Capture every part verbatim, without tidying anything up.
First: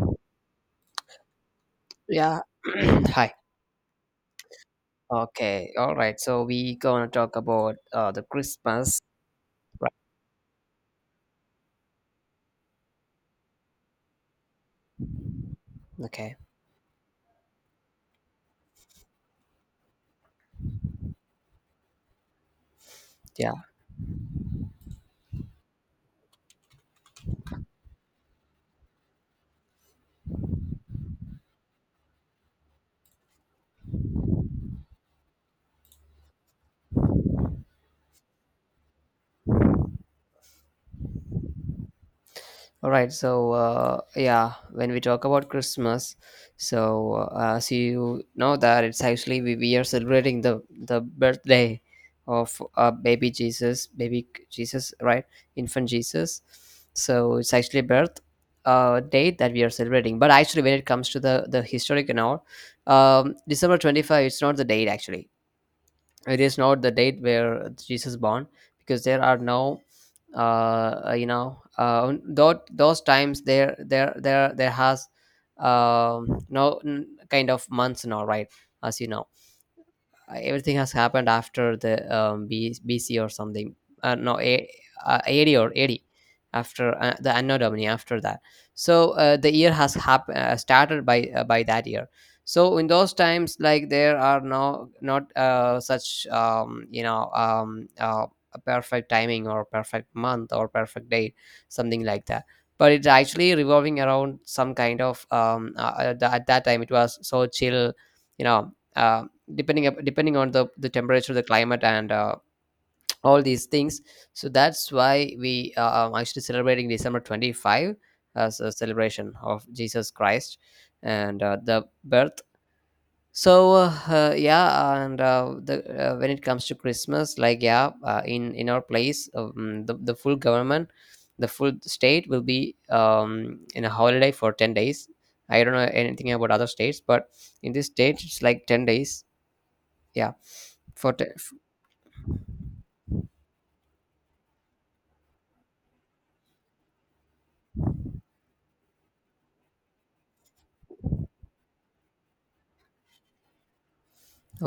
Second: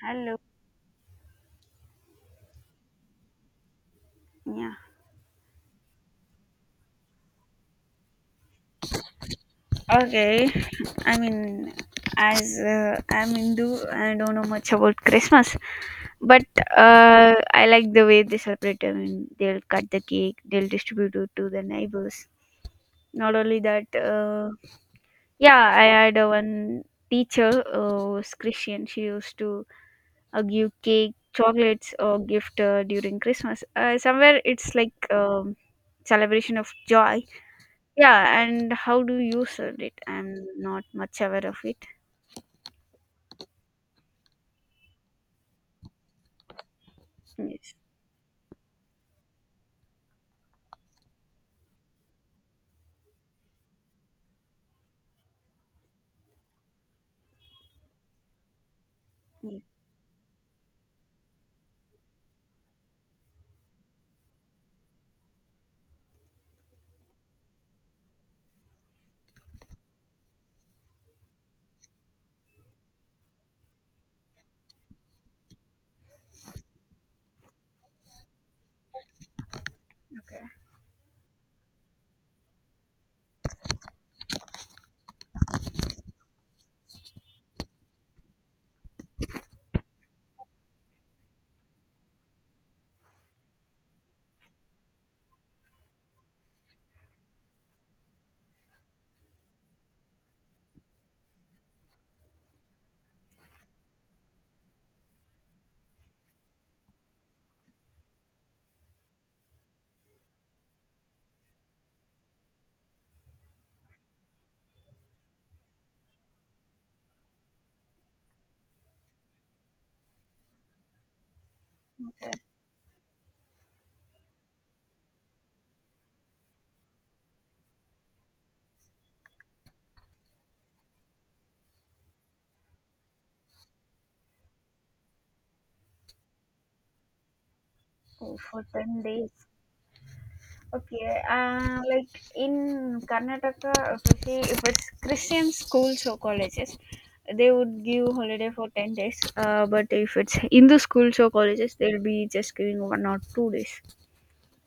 Hello. Yeah. Hi. Yeah. Okay. All right. So we gonna talk about uh, the Christmas. Right. Okay. I mean, as uh, I'm Hindu, I don't know much about Christmas, Okay. but uh, I like the way they celebrate. I mean, they'll cut the cake, they'll distribute it to the neighbors. Not Yeah. only that, uh, yeah, I had uh, one teacher uh, was Christian. She used to uh, give cake, chocolates, or gift uh, during Christmas. Uh, somewhere it's like um, celebration of joy. Yeah, and how do you serve it? I'm not much aware of it. All right. So uh, yeah, when we talk about Christmas, so uh, as Yes. you know that it's actually we, we are celebrating the the birthday of uh, baby Jesus, baby Jesus, right? Infant Jesus. So it's actually birth uh, date that Mm. we are celebrating. But actually, when it comes to the the historic and all, um, December twenty five, it's not the date actually, it is not the date where Jesus born, because there are no uh you know uh those those times, there there there there has um no n- kind of months now, right, as you know. Uh, everything has happened after the um, B, BC or something. Uh, no, A, uh, A D or AD after uh, the Anno Domini after that. So uh, the year has hap- uh, started by uh, by that year. So in those times, like, there are no not uh, such um, you know um, uh, a perfect timing or perfect month or perfect date, something like that. But it's actually revolving around some kind of um, uh, uh, the, at that time it was so chill, you know. Um, depending up depending on the the temperature, the climate, and uh, all these things. So that's why we uh, are actually celebrating december twenty-five as a celebration of jesus christ, and uh, the birth. So uh, uh, yeah, and uh, the uh, when it comes to christmas, like, yeah, uh, in in our place, um, the, the full government, the full state will be um, in a holiday for ten days. I don't know anything about other states, but in this state Oh, it's for like ten ten days. days. Yeah. for Okay, te- uh, like in Karnataka, if you see, if it's Christian schools or colleges, they would give holiday for ten days. Uh, but if it's Hindu schools or colleges, they'll be just giving one or two days.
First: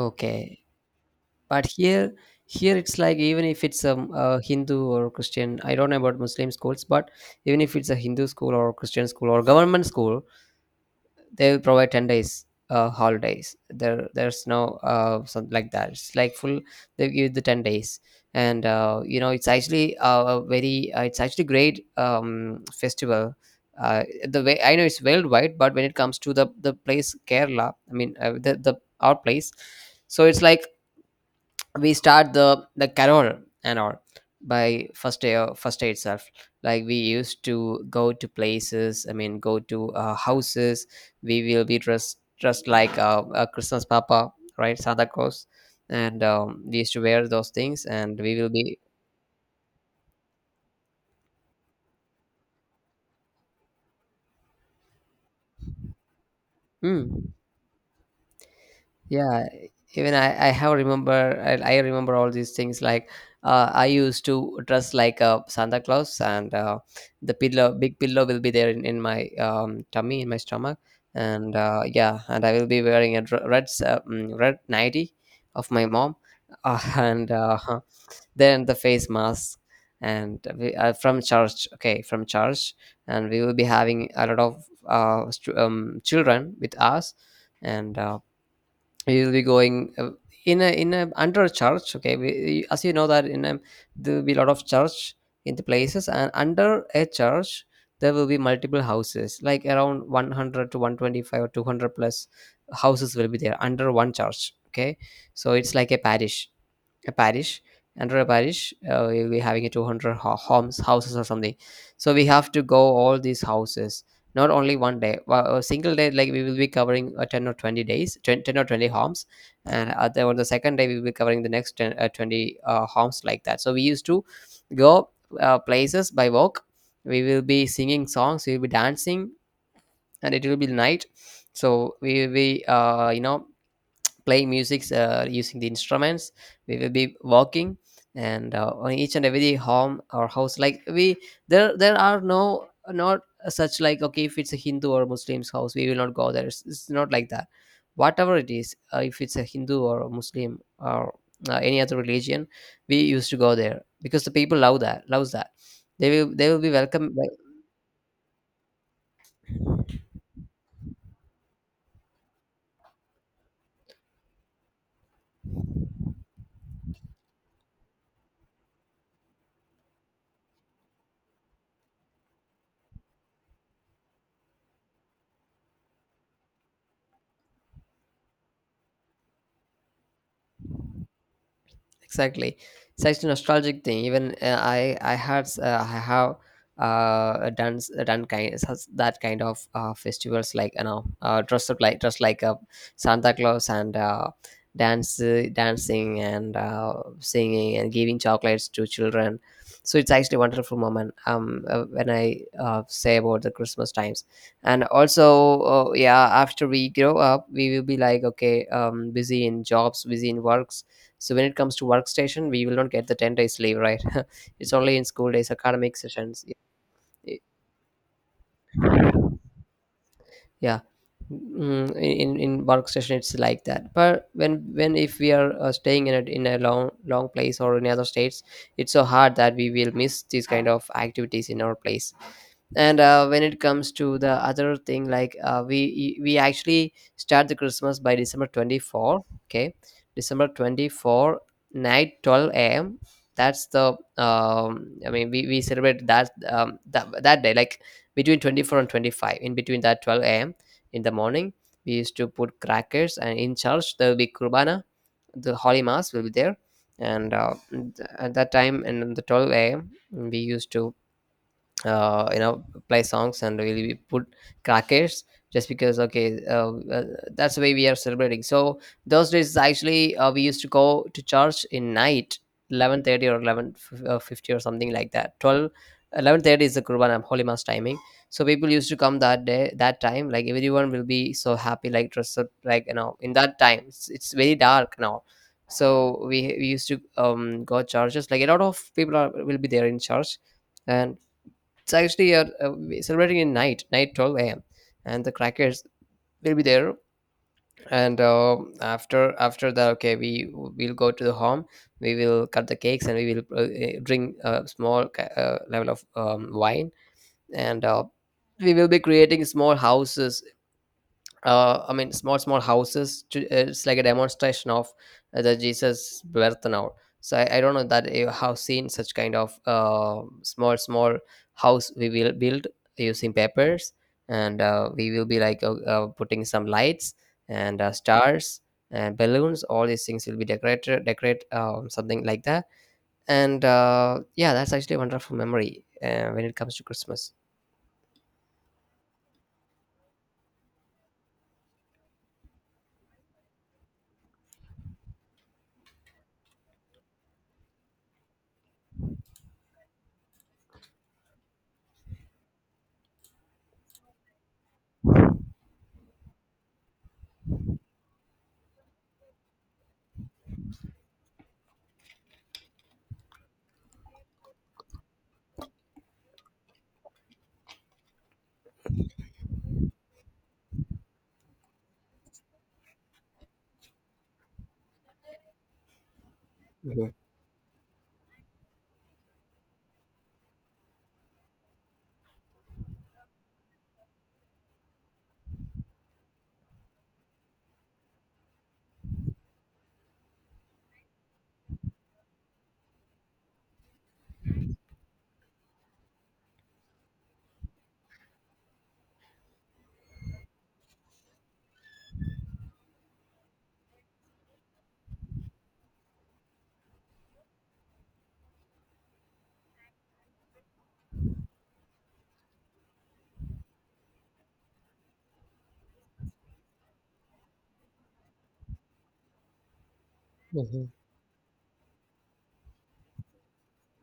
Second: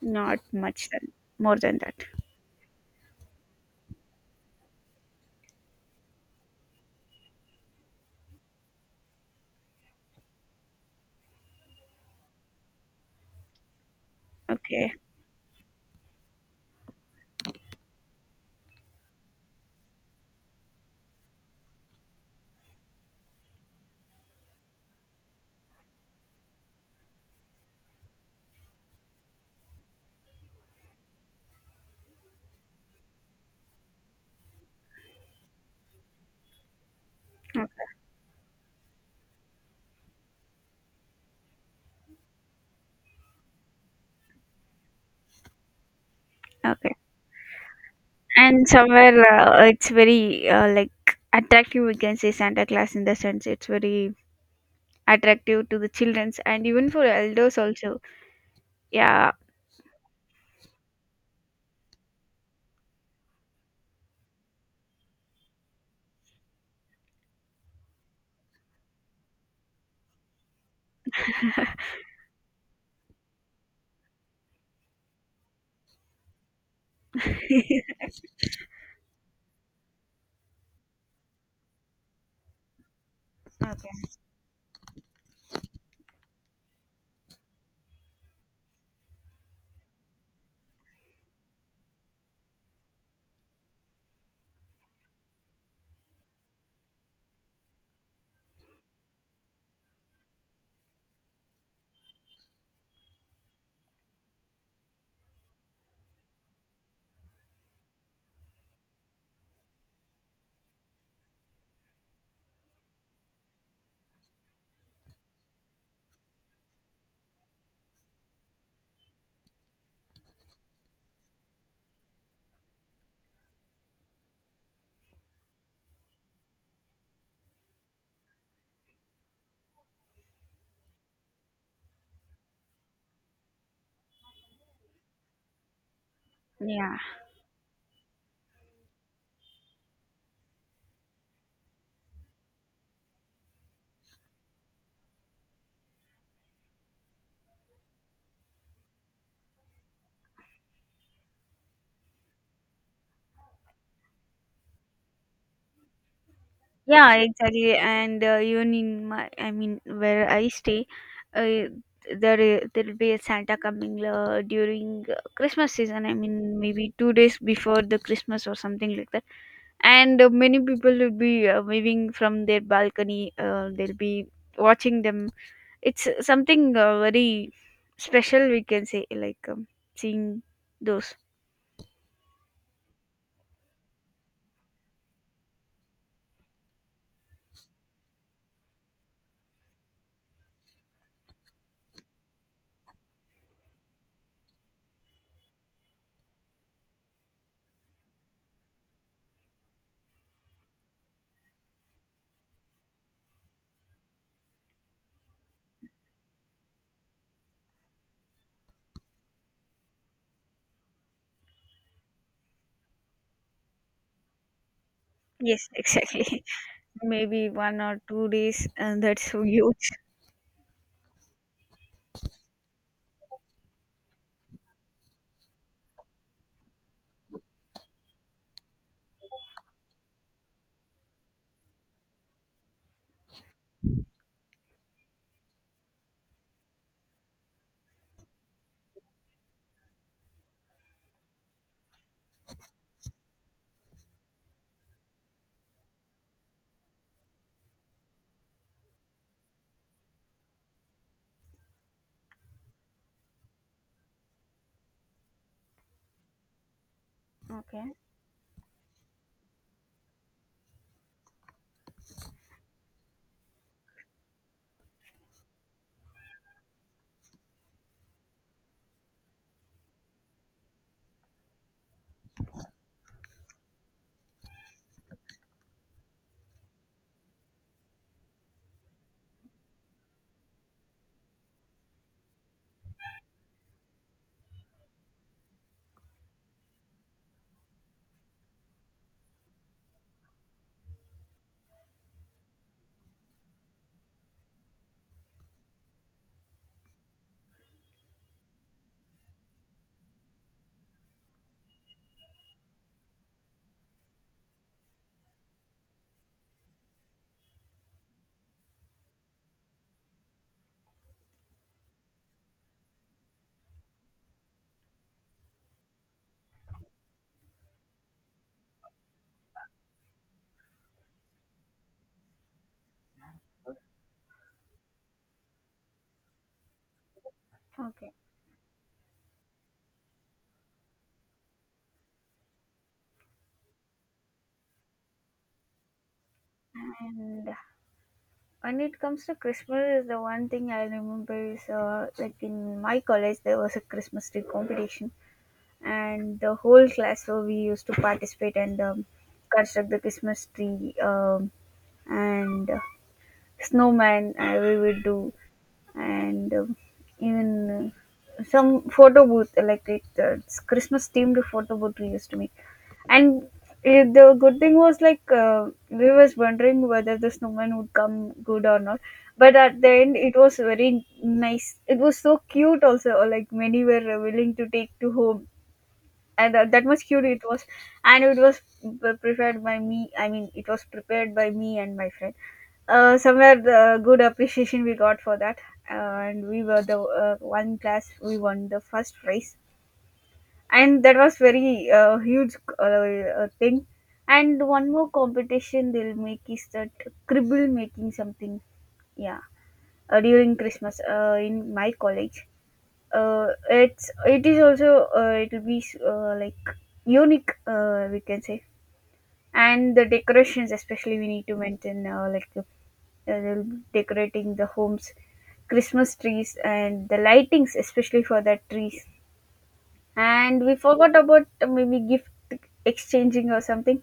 Not much than, more but than that. here, here it's like, even if it's um, a hindu or christian, I don't know about muslim schools, but even if it's a hindu school or christian school or government school, they provide ten days uh holidays, there there's no Okay, uh something like that. It's like full, they give the ten days. And uh you know it's actually uh, a very, uh, it's actually great, um festival. Uh the way I know, it's worldwide. But when it comes to the the place, kerala, I mean, uh, the, the our place. So it's like, we start the the carol and all by first day, uh, first day itself. Like, we used okay, to go to places, I mean go to uh, houses. We will be dressed dressed like uh, a christmas papa, right, santa claus. And um, we used okay. to wear those things, and we will And be. somewhere uh, it's very uh, like attractive, we can say. Santa Claus in the sense, it's very attractive to the childrens and even for Mm. elders also. Yeah. Yeah. Even i i have remember i, I remember all these things, like, uh, I used to dress like a santa claus, and uh, the pillow big pillow will be there in, in my um, tummy, in my stomach. And uh, yeah, and I will be wearing a dr- red s- uh, mm, red nightie of my mom. Uh, and uh, then the face mask. And we are from church, okay, from church. And we will be having Okay. a lot of uh, str- um, children with us, and uh, we will be going uh, in a in a under a church. Okay, we, as you know that in a there will be a lot of church in the places, and under a church there will be multiple houses, like around one hundred to one hundred twenty-five or two hundred plus houses will be there under one church, okay. So it's like a parish, a parish. Under a parish, uh, we- we're having a two hundred ho- homes houses or something. So we have to go all these houses, not only one day, well, a single day. Like, we will be covering uh, ten or twenty days ten, ten or twenty homes, and other on the second day we will be covering the next ten, uh, twenty, uh, homes, like that. So we used to go uh, places by walk. We will be singing songs, we will be dancing, and it will be night. So we will be, uh, you know play musics, uh, using the instruments. We will Yeah, be walking, and uh, on each and every home or house, like, we, there there are no not such, like, okay, if it's a hindu or muslim's house, we will not go there. it's, it's not like that. Whatever it is, uh, if it's a hindu or a muslim or uh, any other religion, we used to go there, because the people love that loves that. they will they will be welcome. yeah, exactly. And uh, even in my, I mean, where I stay, uh, there i- there'll be a Santa coming uh, during uh, Christmas season. I mean, maybe two days before the Christmas or something like that. And uh, many people will be uh, waving from their balcony. Uh, they'll be watching them. It's uh, something uh, very special, we can say, like um, seeing those. Exactly, it's actually a nostalgic thing. Even, uh, I, I had, s- uh, I have uh done s- done kind such- that kind of uh, festivals, like, you know uh, dress up like dress like a Santa Claus, and uh, dance dancing, and uh, singing, and giving chocolates to children. So it's actually a wonderful moment, um uh, when I uh, say about the Christmas times. And also, uh, yeah, after we grow up we will be like, okay, um busy in jobs, busy in works. So when it comes to workstation we will not get the ten days leave, right. It's only in school days, Yes, academic sessions. exactly. Maybe one or two days, and that's huge. Yeah. Mm, in in workstation it's like that. But when when if we are uh, staying in a, in a long, long place or in other states, it's so hard that we will miss these kind of activities in our place. And uh, when it comes to the other thing, like, uh, we we actually start the christmas by december twenty-four, okay, december twenty-four night twelve a.m. That's the, um I mean, we, we celebrate that, um that, that day, like between twenty-four and twenty-five, in between that twelve a.m., in the morning, we used to put crackers, and in church there will be kurbana, the holy mass will be there. And uh, th- Okay, at that time, and on the twelve a m, we used to, uh, you know play songs, and really we put crackers, just because, okay, uh, uh, that's the way we are celebrating. So those days actually, uh, we used to go to church in night, eleven thirty or eleven fifty, or something like that. Twelve, eleven thirty is the kurban and holy mass timing. So people used to come that day, that time, like, everyone will be so happy, like dressed up, like, you know in that time, it's, it's very dark now. So we, we used to, um go churches, like a lot of people are will be there in church. And it's actually, uh, uh, we celebrating in night, night twelve a.m., and the crackers will be there. And uh, after after that, okay, we will go to the home. We will cut the cakes, and we will, uh, eh, drink a small, ca- uh, level of um, wine. And uh, we will be creating small houses, uh, I mean, small, small houses. To, it's like a demonstration of uh, the Jesus birth now. So I, I don't know that you have seen such kind of uh, small, small house we will build using papers. And uh, we will be like, uh, uh, putting some lights, and uh, okay. stars, and balloons. All these things will be decorated, decorate, um, something like that. And uh, yeah, that's actually a wonderful memory uh, when it comes to Christmas. And when it comes to Christmas, the one thing I remember is uh, like in my college there was a Christmas tree competition, and the whole class, so we used to participate and um, construct the Christmas tree, um, and uh, snowman uh, we would do, and um, even uh, some photo booth, like it, uh, it's Christmas themed photo booth we used to make. And uh, the good thing was, like uh, we was wondering whether the snowman would come good or not. But at the end, it was very nice. It was so cute also. or, Like, many were uh, willing to take to home, and uh, that much cute it was. And it was p- prepared by me. I mean, it was prepared by me and my friend. Uh, somewhere the good appreciation we got for that, uh, and we were the uh, one class, we won the first prize, and that was very uh, huge uh, uh, thing. And one more competition they'll make is that cribble making something, yeah, uh, during Christmas uh, in my college. Uh, it's it is also, uh, it'll be uh, like unique, uh, we can say. And the decorations especially we need to maintain, uh, like uh, they'll be decorating the homes, Christmas trees, and the lightings especially for the trees. And we Mhm. forgot about uh, maybe gift exchanging or something.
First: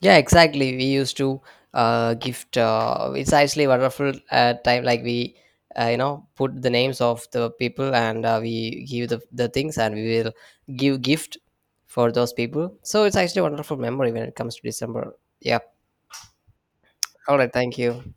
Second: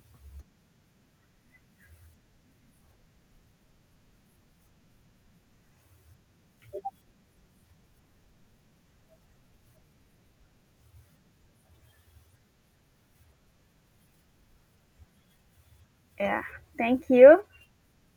Yeah, exactly. We used to, uh, gift. Uh, it's actually wonderful, uh, time. Like, we, uh, you know, put the names of the people, and uh, we give the the things, and we will give gift for those people. So it's actually a wonderful memory when it comes to December. Yeah. Yeah. Thank All you. right. Thank you.